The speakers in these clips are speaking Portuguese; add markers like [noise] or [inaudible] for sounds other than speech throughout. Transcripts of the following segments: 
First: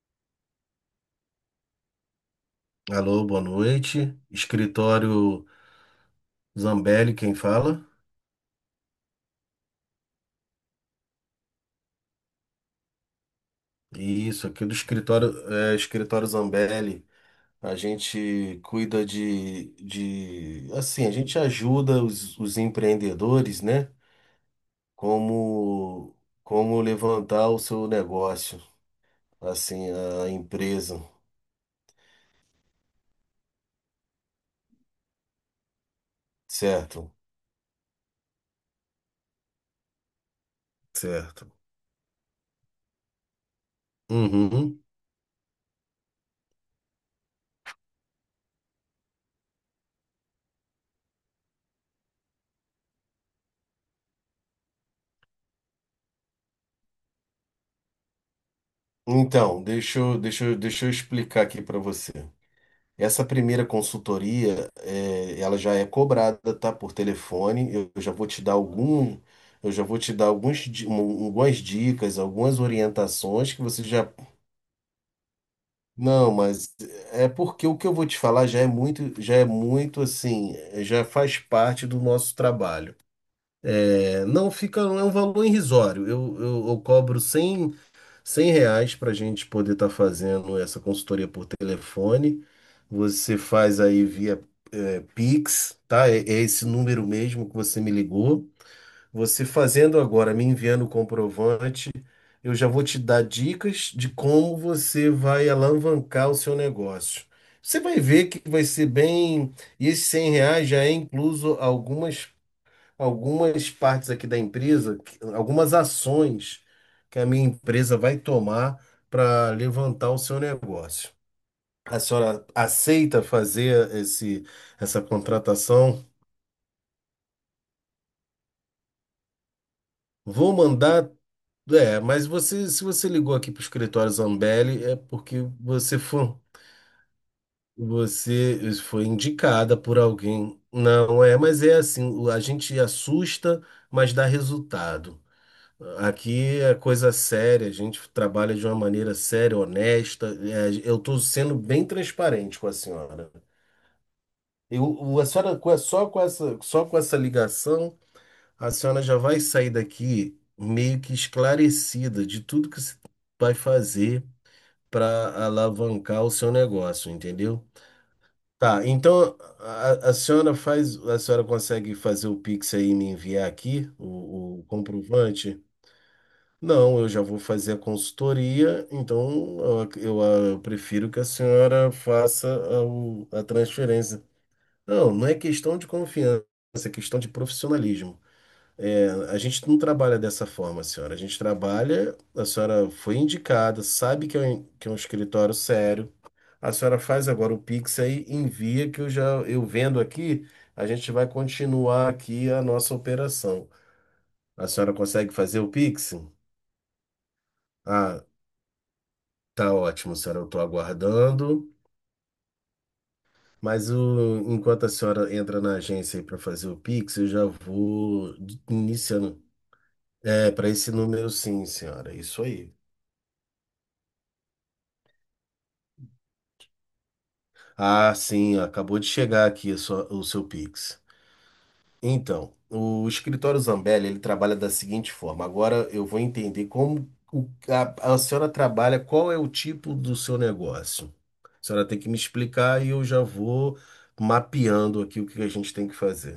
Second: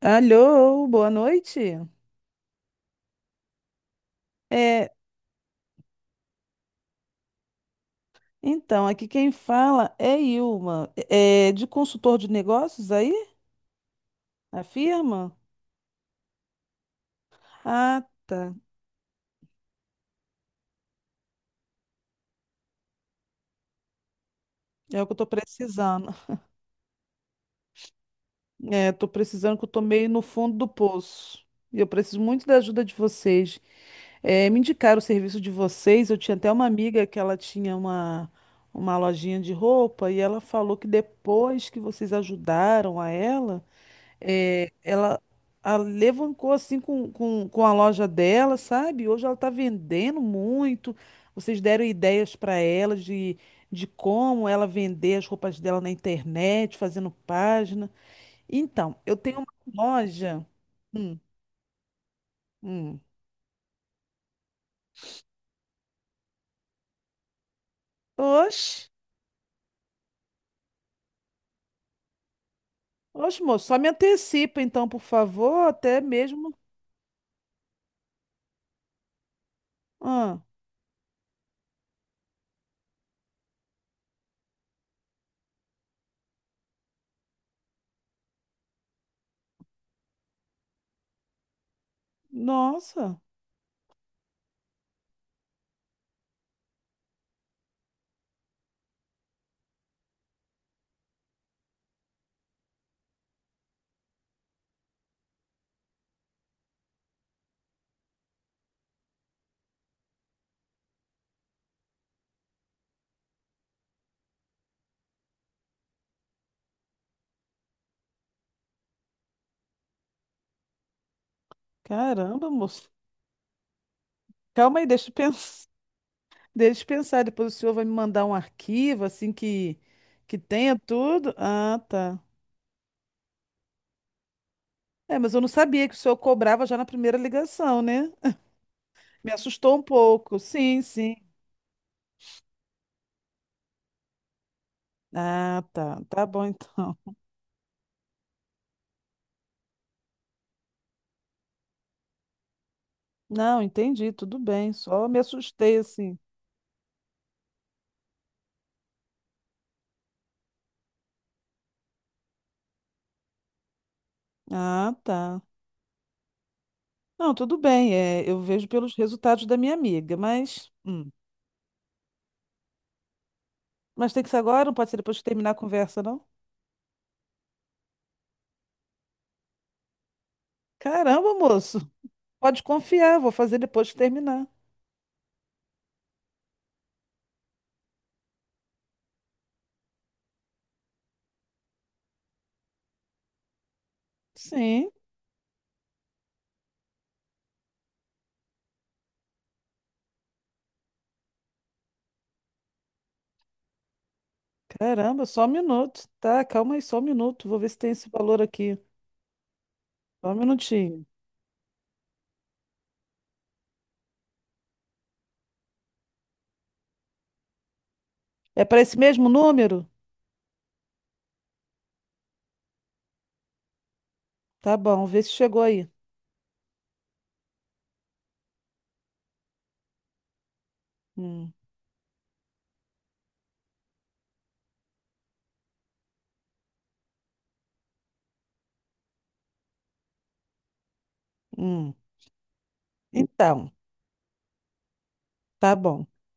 Alô, boa noite. Alô, boa noite. É, Escritório Zambelli, quem fala? então, aqui quem fala é Ilma, é de consultor de negócios aí, Isso, a aqui do escritório, firma? é, escritório Zambelli. A Ah, tá. gente cuida de, a gente ajuda os empreendedores, né? É o que eu tô precisando. Como, como levantar o seu negócio, É, tô precisando que eu tô assim, meio no a fundo do empresa, poço. E eu preciso muito da ajuda de vocês. É, me indicaram o serviço de vocês. Eu tinha até uma amiga certo? que ela tinha uma lojinha de roupa e ela falou que Certo. depois que vocês ajudaram a ela. É, Uhum. ela alavancou assim com a loja dela, sabe? Hoje ela está vendendo muito. Vocês deram ideias para ela de como ela vender as roupas dela na internet, fazendo página. Então, eu tenho uma Então, deixa eu, deixa loja. eu, deixa eu Hum, explicar aqui para você. hum. Essa primeira consultoria, ela já é cobrada, tá? Por telefone. Eu já vou te dar Oxe, eu já vou te dar alguns, di- um- algumas dicas, algumas orientações que moço, só você me já. antecipa então, por favor, até Não, mesmo. mas é porque o que eu vou te falar já é muito Ah, assim, já faz parte do nosso trabalho. É, não fica, é um valor irrisório. Eu cobro 100 reais para a gente poder estar fazendo essa consultoria por telefone. nossa, Você faz aí via Pix, tá? É, é esse número mesmo que você me ligou. Você fazendo agora, me enviando o comprovante, eu já vou te dar dicas de como você vai alavancar o seu negócio. Você vai ver que vai ser bem. E esses 100 reais já é incluso algumas partes aqui da empresa, algumas ações que a minha empresa vai tomar para levantar o seu negócio. A senhora caramba, moço. aceita fazer Calma aí, essa deixa eu pensar. contratação? Deixa eu pensar, depois o senhor vai me mandar um arquivo assim que Vou tenha mandar. tudo. Ah, É, tá. mas você, se você ligou aqui para o escritório Zambelli, é É, mas porque eu não sabia que o senhor cobrava já na primeira ligação, né? você foi [laughs] Me assustou indicada um por pouco. alguém. Sim, sim. Não é, mas é assim, a gente assusta, mas dá resultado. Ah, tá. Tá bom Aqui é então. coisa [laughs] séria, a gente trabalha de uma maneira séria, honesta. É, eu estou sendo bem transparente com a senhora. Não, entendi, tudo bem. Só me A senhora, com assustei a- assim. Só com essa ligação, a senhora já vai sair daqui meio que esclarecida de tudo que você vai fazer Ah, tá. para alavancar o seu negócio, Não, tudo entendeu? bem. É, eu vejo Tá, pelos então resultados da minha a amiga, senhora mas faz, hum. a senhora consegue fazer o Pix aí e me enviar aqui Mas tem que ser o agora, não pode ser depois que terminar a comprovante? conversa, não? Não, eu já vou fazer a consultoria, então eu, ac- eu, ah, eu prefiro que a Caramba, moço. senhora faça Pode confiar, vou a fazer depois que transferência. terminar. Não, não é questão de confiança, é questão de profissionalismo. É, a gente não trabalha dessa forma, senhora. A gente trabalha, a senhora foi indicada, sabe que Sim. é um escritório sério. A senhora faz agora o Pix aí, envia que eu já eu vendo aqui, a gente vai continuar aqui a nossa operação. A senhora Caramba, consegue só um fazer o minuto. Pix? Tá, calma aí, só um minuto. Vou ver se tem esse Ah, valor aqui. tá ótimo, Só um senhora. Eu estou minutinho. aguardando. Mas enquanto a senhora entra na agência aí para fazer o Pix, eu já vou É para esse mesmo iniciando. número? É, para esse número, sim, senhora. Isso aí. Tá bom, vê se chegou aí. Ah, sim, acabou de chegar aqui a o seu Pix. Hum, Então, o escritório Zambelli, ele trabalha da seguinte forma. Agora eu vou entender a senhora trabalha, qual é o tipo do seu negócio. A senhora hum. tem que me explicar e eu já Então, vou mapeando aqui o que a gente tá tem que bom. fazer.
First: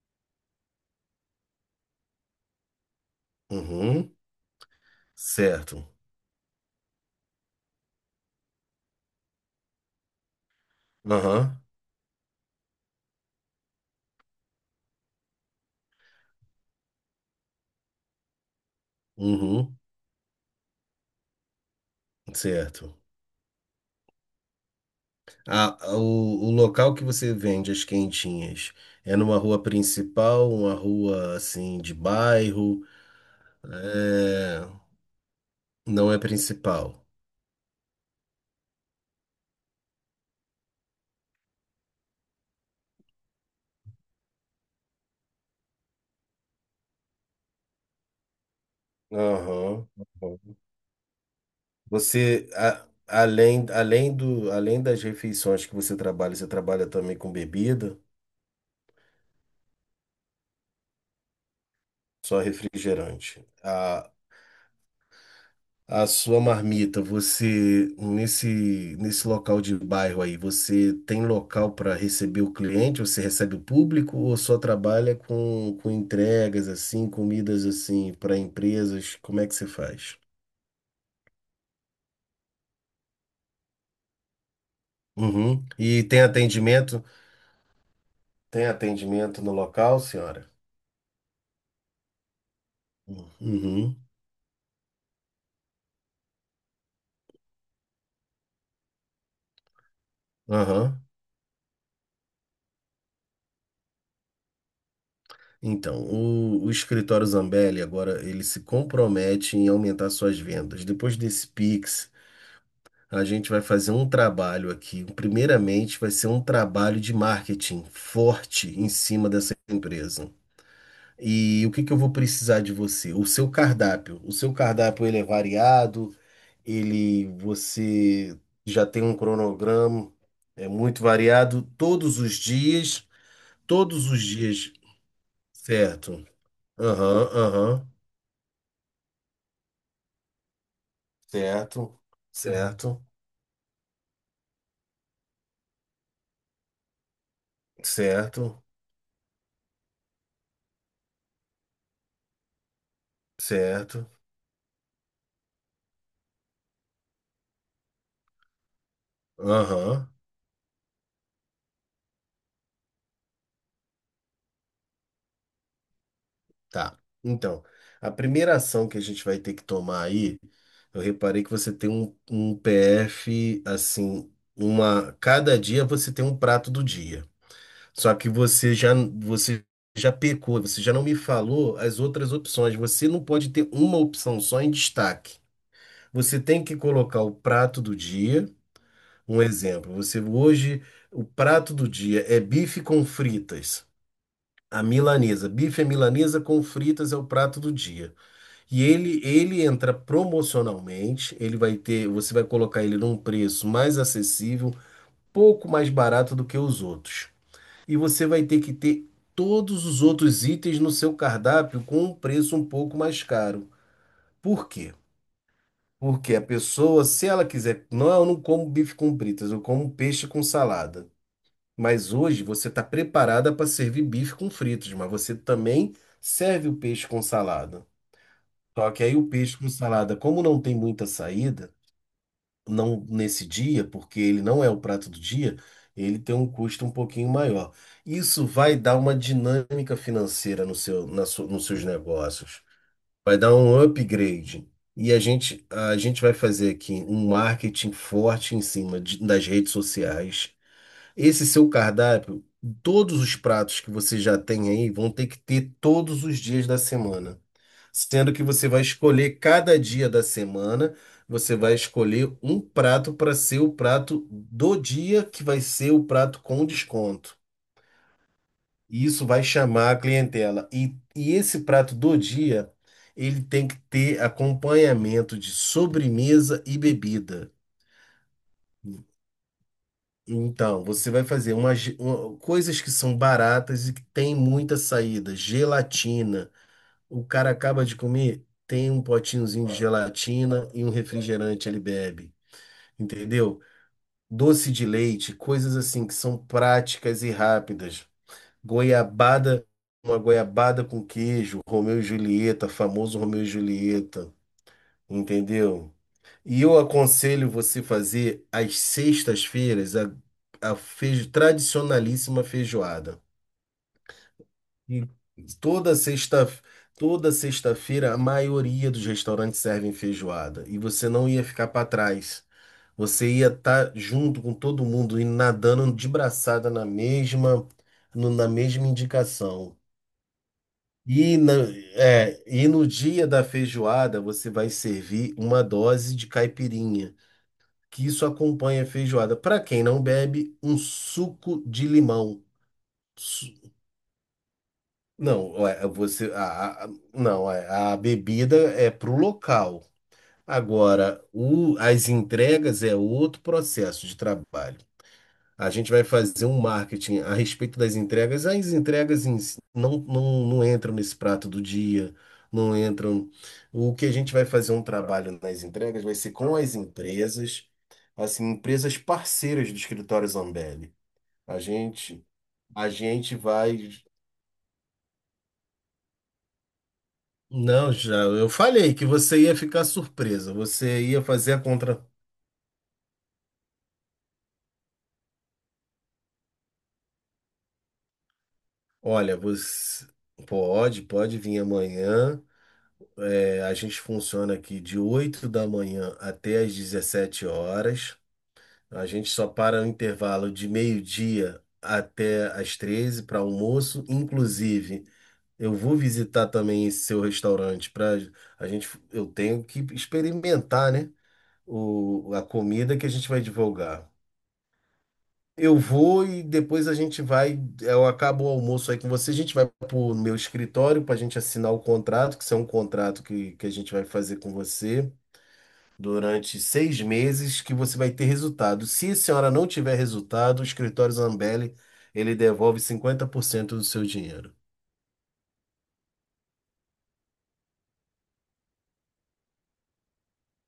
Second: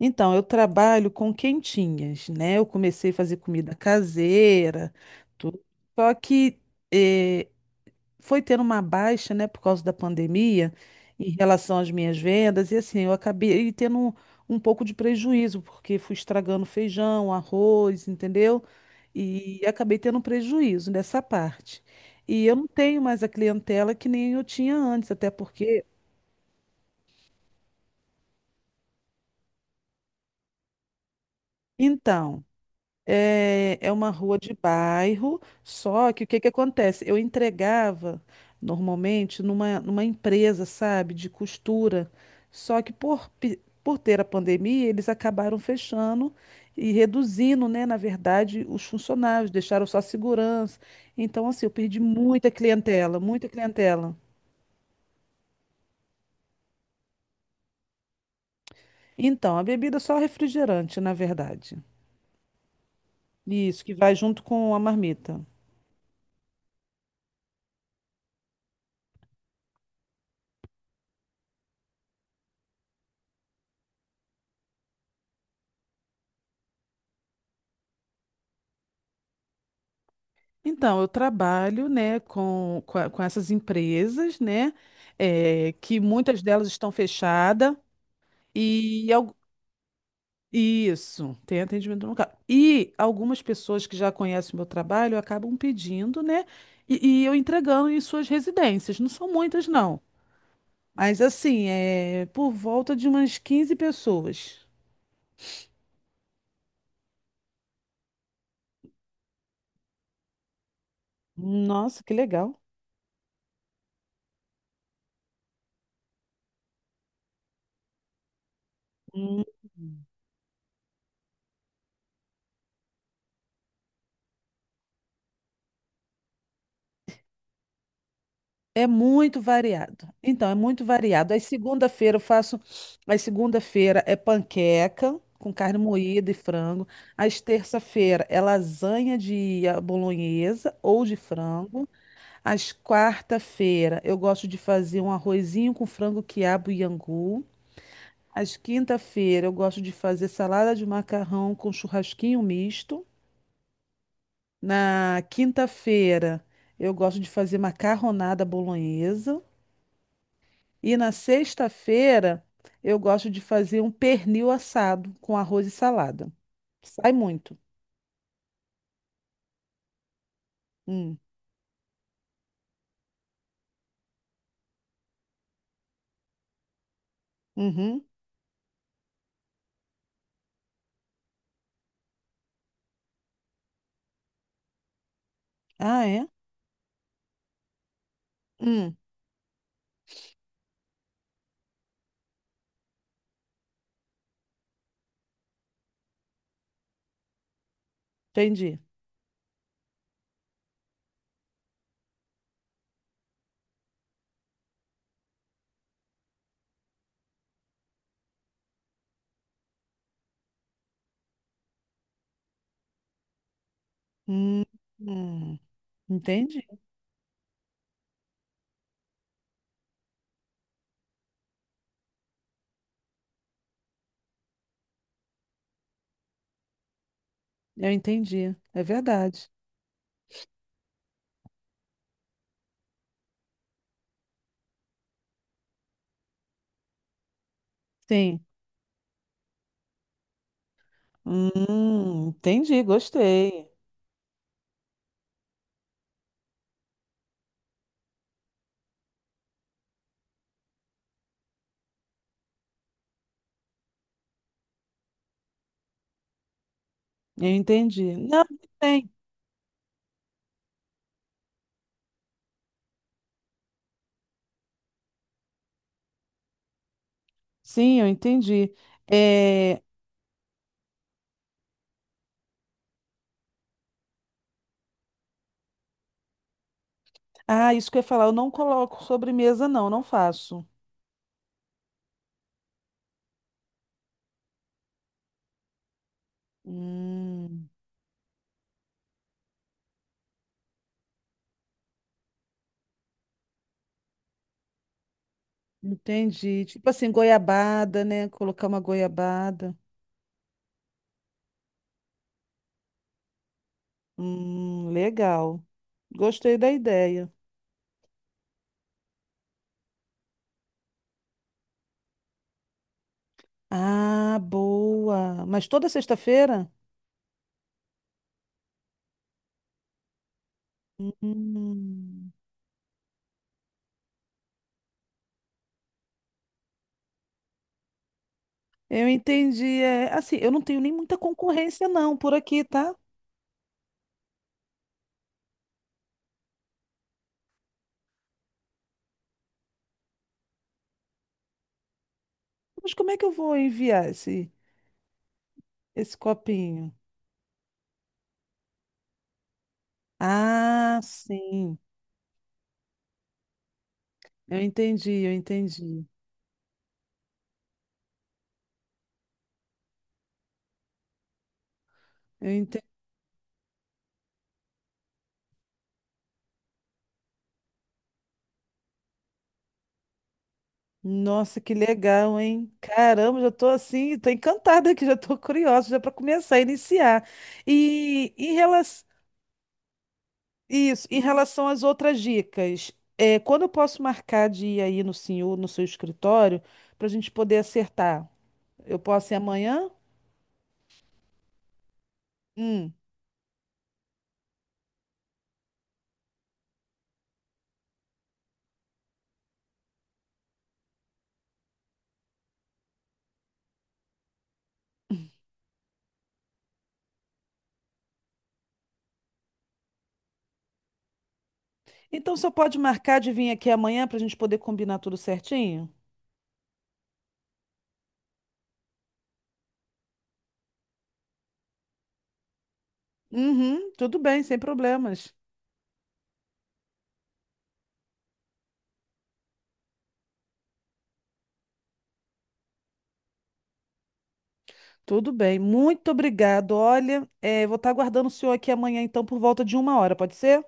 Então, eu trabalho com quentinhas, né? Eu comecei a fazer comida Uhum. caseira, tudo. Certo. Só que eh, foi tendo uma baixa, né, por causa da pandemia, em Aham. relação às minhas vendas, e assim, eu acabei tendo um pouco de prejuízo, porque fui estragando feijão, arroz, entendeu? E Uhum. acabei tendo um prejuízo nessa parte. E eu não Certo. tenho mais a clientela que nem eu tinha antes, até porque. O local que você vende as quentinhas é numa rua principal, uma rua assim de Então, bairro? é, é uma rua de É, bairro, não só é que o que que acontece? principal. Eu entregava normalmente numa empresa, sabe, de costura. Só que por ter a pandemia, eles acabaram fechando e reduzindo, né, na verdade, os funcionários, deixaram Aham. só a Aham. segurança. Então, assim, eu perdi Você, muita clientela, muita além clientela. Além das refeições que você trabalha também com bebida? Então, a bebida é só refrigerante, na verdade. Só refrigerante. Isso, que A, vai junto com a marmita. a sua marmita, você nesse local de bairro aí, você tem local para receber o cliente? Você recebe o público ou só trabalha com entregas assim, comidas assim para empresas? Como é que você faz? Então, eu trabalho, né, com essas empresas, né, Uhum. é, que E tem muitas delas estão atendimento? fechadas Tem e atendimento no local, senhora? isso, tem atendimento no carro. E algumas pessoas que Uhum. já conhecem o meu trabalho acabam pedindo, né, e eu entregando em suas residências. Não são muitas, não. Aham. Mas assim, é por volta de umas 15 pessoas. Então, o escritório Zambelli agora ele se compromete em aumentar suas vendas. Depois desse Nossa, Pix que legal. a gente vai fazer um trabalho aqui. Primeiramente, vai ser um trabalho de marketing forte em cima dessa empresa. E o que que eu vou precisar de você? O seu cardápio. O seu cardápio ele é variado, ele você já É tem um muito variado. cronograma, Então, é é muito muito variado. Aí variado segunda-feira eu faço. Aí segunda-feira todos é os dias, panqueca com carne certo? moída e frango. Aham, Às aham, terça-feira é lasanha de bolonhesa ou de frango. certo, Às certo, quarta-feira eu gosto de fazer um arrozinho com frango, quiabo e angu. Às certo, quinta-feira eu gosto de fazer salada de macarrão com churrasquinho misto. certo, Na quinta-feira eu gosto de fazer macarronada bolonhesa. aham. E na sexta-feira eu gosto de fazer um pernil assado com arroz e salada. Tá. Sai muito. Então, a primeira ação que a gente vai ter que tomar aí, eu Hum. reparei que você tem um PF, assim, uma, cada dia você tem um prato do dia. Uhum. Só que você já pecou, você já não me falou as outras opções. Você não pode ter uma opção só em destaque. Ah, é? Você tem que colocar o prato do dia. Hum. Um exemplo, você hoje, o prato do dia é bife com fritas. A milanesa. Bife é milanesa com fritas é o prato do dia. Entendi. E ele entra promocionalmente, ele vai ter, você vai colocar ele num preço mais acessível, pouco mais barato do que os outros. E você vai ter que ter todos os outros itens no seu cardápio com um preço um pouco mais caro. Hum. Por quê? Hum. Porque a Entendi. pessoa, se ela quiser, não, eu não como bife com fritas, eu como peixe com salada. Mas hoje você está preparada para servir bife com fritas, mas você também serve o peixe com salada. Eu entendi. É Só que aí o verdade. peixe com salada, como não tem muita saída, não nesse dia, porque ele não é o prato do dia, ele tem um custo um pouquinho maior. Sim. Isso vai dar uma dinâmica financeira no seu, Hum. nos seus negócios. Entendi. Vai dar Gostei. um upgrade. E a gente vai fazer aqui um marketing forte em cima das redes sociais. Esse seu cardápio, todos os pratos que você já tem aí vão ter que ter todos os dias da semana Eu entendi. sendo que Não, você vai tem. escolher cada dia da semana, você vai escolher um prato para ser o prato do dia, que vai ser o prato com desconto. Sim, eu entendi. E isso vai É... chamar a clientela. E esse prato do dia, ele tem que ter acompanhamento de sobremesa e bebida. Ah, isso que eu ia falar, eu não coloco sobremesa, não, não faço. Então, você vai fazer coisas que são baratas e que tem muita saída, gelatina. O cara Hum. acaba de comer, tem um potinhozinho de gelatina e um refrigerante ele bebe, entendeu? Doce de leite, coisas assim que são Entendi. Tipo assim, práticas e goiabada, rápidas. né? Colocar uma Goiabada, goiabada. uma goiabada com queijo, Romeu e Julieta, famoso Romeu e Julieta, Legal. entendeu? Gostei E da eu ideia. aconselho você fazer às sextas-feiras a tradicionalíssima feijoada. Ah, E boa. Mas toda toda sexta, sexta-feira? toda sexta-feira, a maioria dos restaurantes servem feijoada. E você não ia ficar para Hum, trás. Você ia estar junto com todo mundo, indo nadando de braçada na mesma, no- na mesma eu indicação. entendi. É, assim, eu não tenho nem muita E, na- concorrência não por aqui, e no tá? dia da feijoada, você vai servir uma dose de caipirinha, que isso acompanha a feijoada. Para quem não bebe, um suco de limão. Mas como é que eu vou enviar Não, é, esse você, a- copinho? não, é, a bebida é para o local. Ah, Agora, sim. As entregas é outro processo de trabalho. Eu A gente vai entendi. fazer um marketing a respeito das entregas. As entregas em si não entram nesse prato do dia, Eu não entendi. entram. O que a gente vai fazer um trabalho nas entregas vai ser com as empresas, assim, empresas parceiras do escritório Zambelli. A Nossa, que gente, legal, hein? a gente Caramba, já tô vai. assim, tô encantada aqui, já tô curiosa, já para começar a iniciar. Não, já, E eu em falei relação, que você ia ficar surpresa. Você isso, em ia fazer a relação às contra. outras dicas, é, quando eu posso marcar de ir aí no senhor, no seu escritório, para a gente poder acertar? Eu posso ir Olha, amanhã? você pode vir amanhã. Hum. É, a gente funciona aqui de 8 da manhã até às 17 horas. A gente só para o intervalo de meio-dia até às 13 para almoço. Inclusive, eu vou visitar também esse seu restaurante para a gente. Eu tenho que experimentar, né? Então A só pode comida que a marcar gente de vai vir aqui amanhã divulgar. para a gente poder combinar tudo Eu certinho? vou e depois a gente vai. Eu acabo o almoço aí com você. A gente vai pro meu escritório para a gente assinar o contrato, que isso é um contrato que a Uhum, gente vai tudo fazer bem, com sem você problemas. durante 6 meses, que você vai ter resultado. Se a senhora não tiver resultado, o escritório Zambelli, ele devolve 50% do seu dinheiro. Tudo bem, muito obrigado. Olha, vou estar aguardando o senhor aqui amanhã, então, por volta de uma hora, pode ser?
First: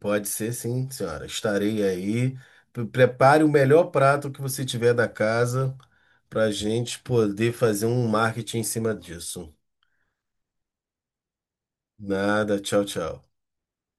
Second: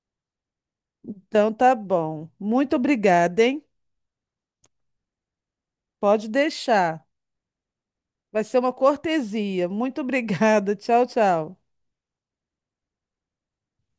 Pode ser sim, senhora. Então tá Estarei bom. aí. Muito obrigada, Prepare o hein? melhor prato que você tiver da casa Pode para a gente deixar. poder fazer um Vai ser marketing em uma cima disso. cortesia. Muito obrigada. [laughs] Tchau, tchau. Nada, tchau, tchau.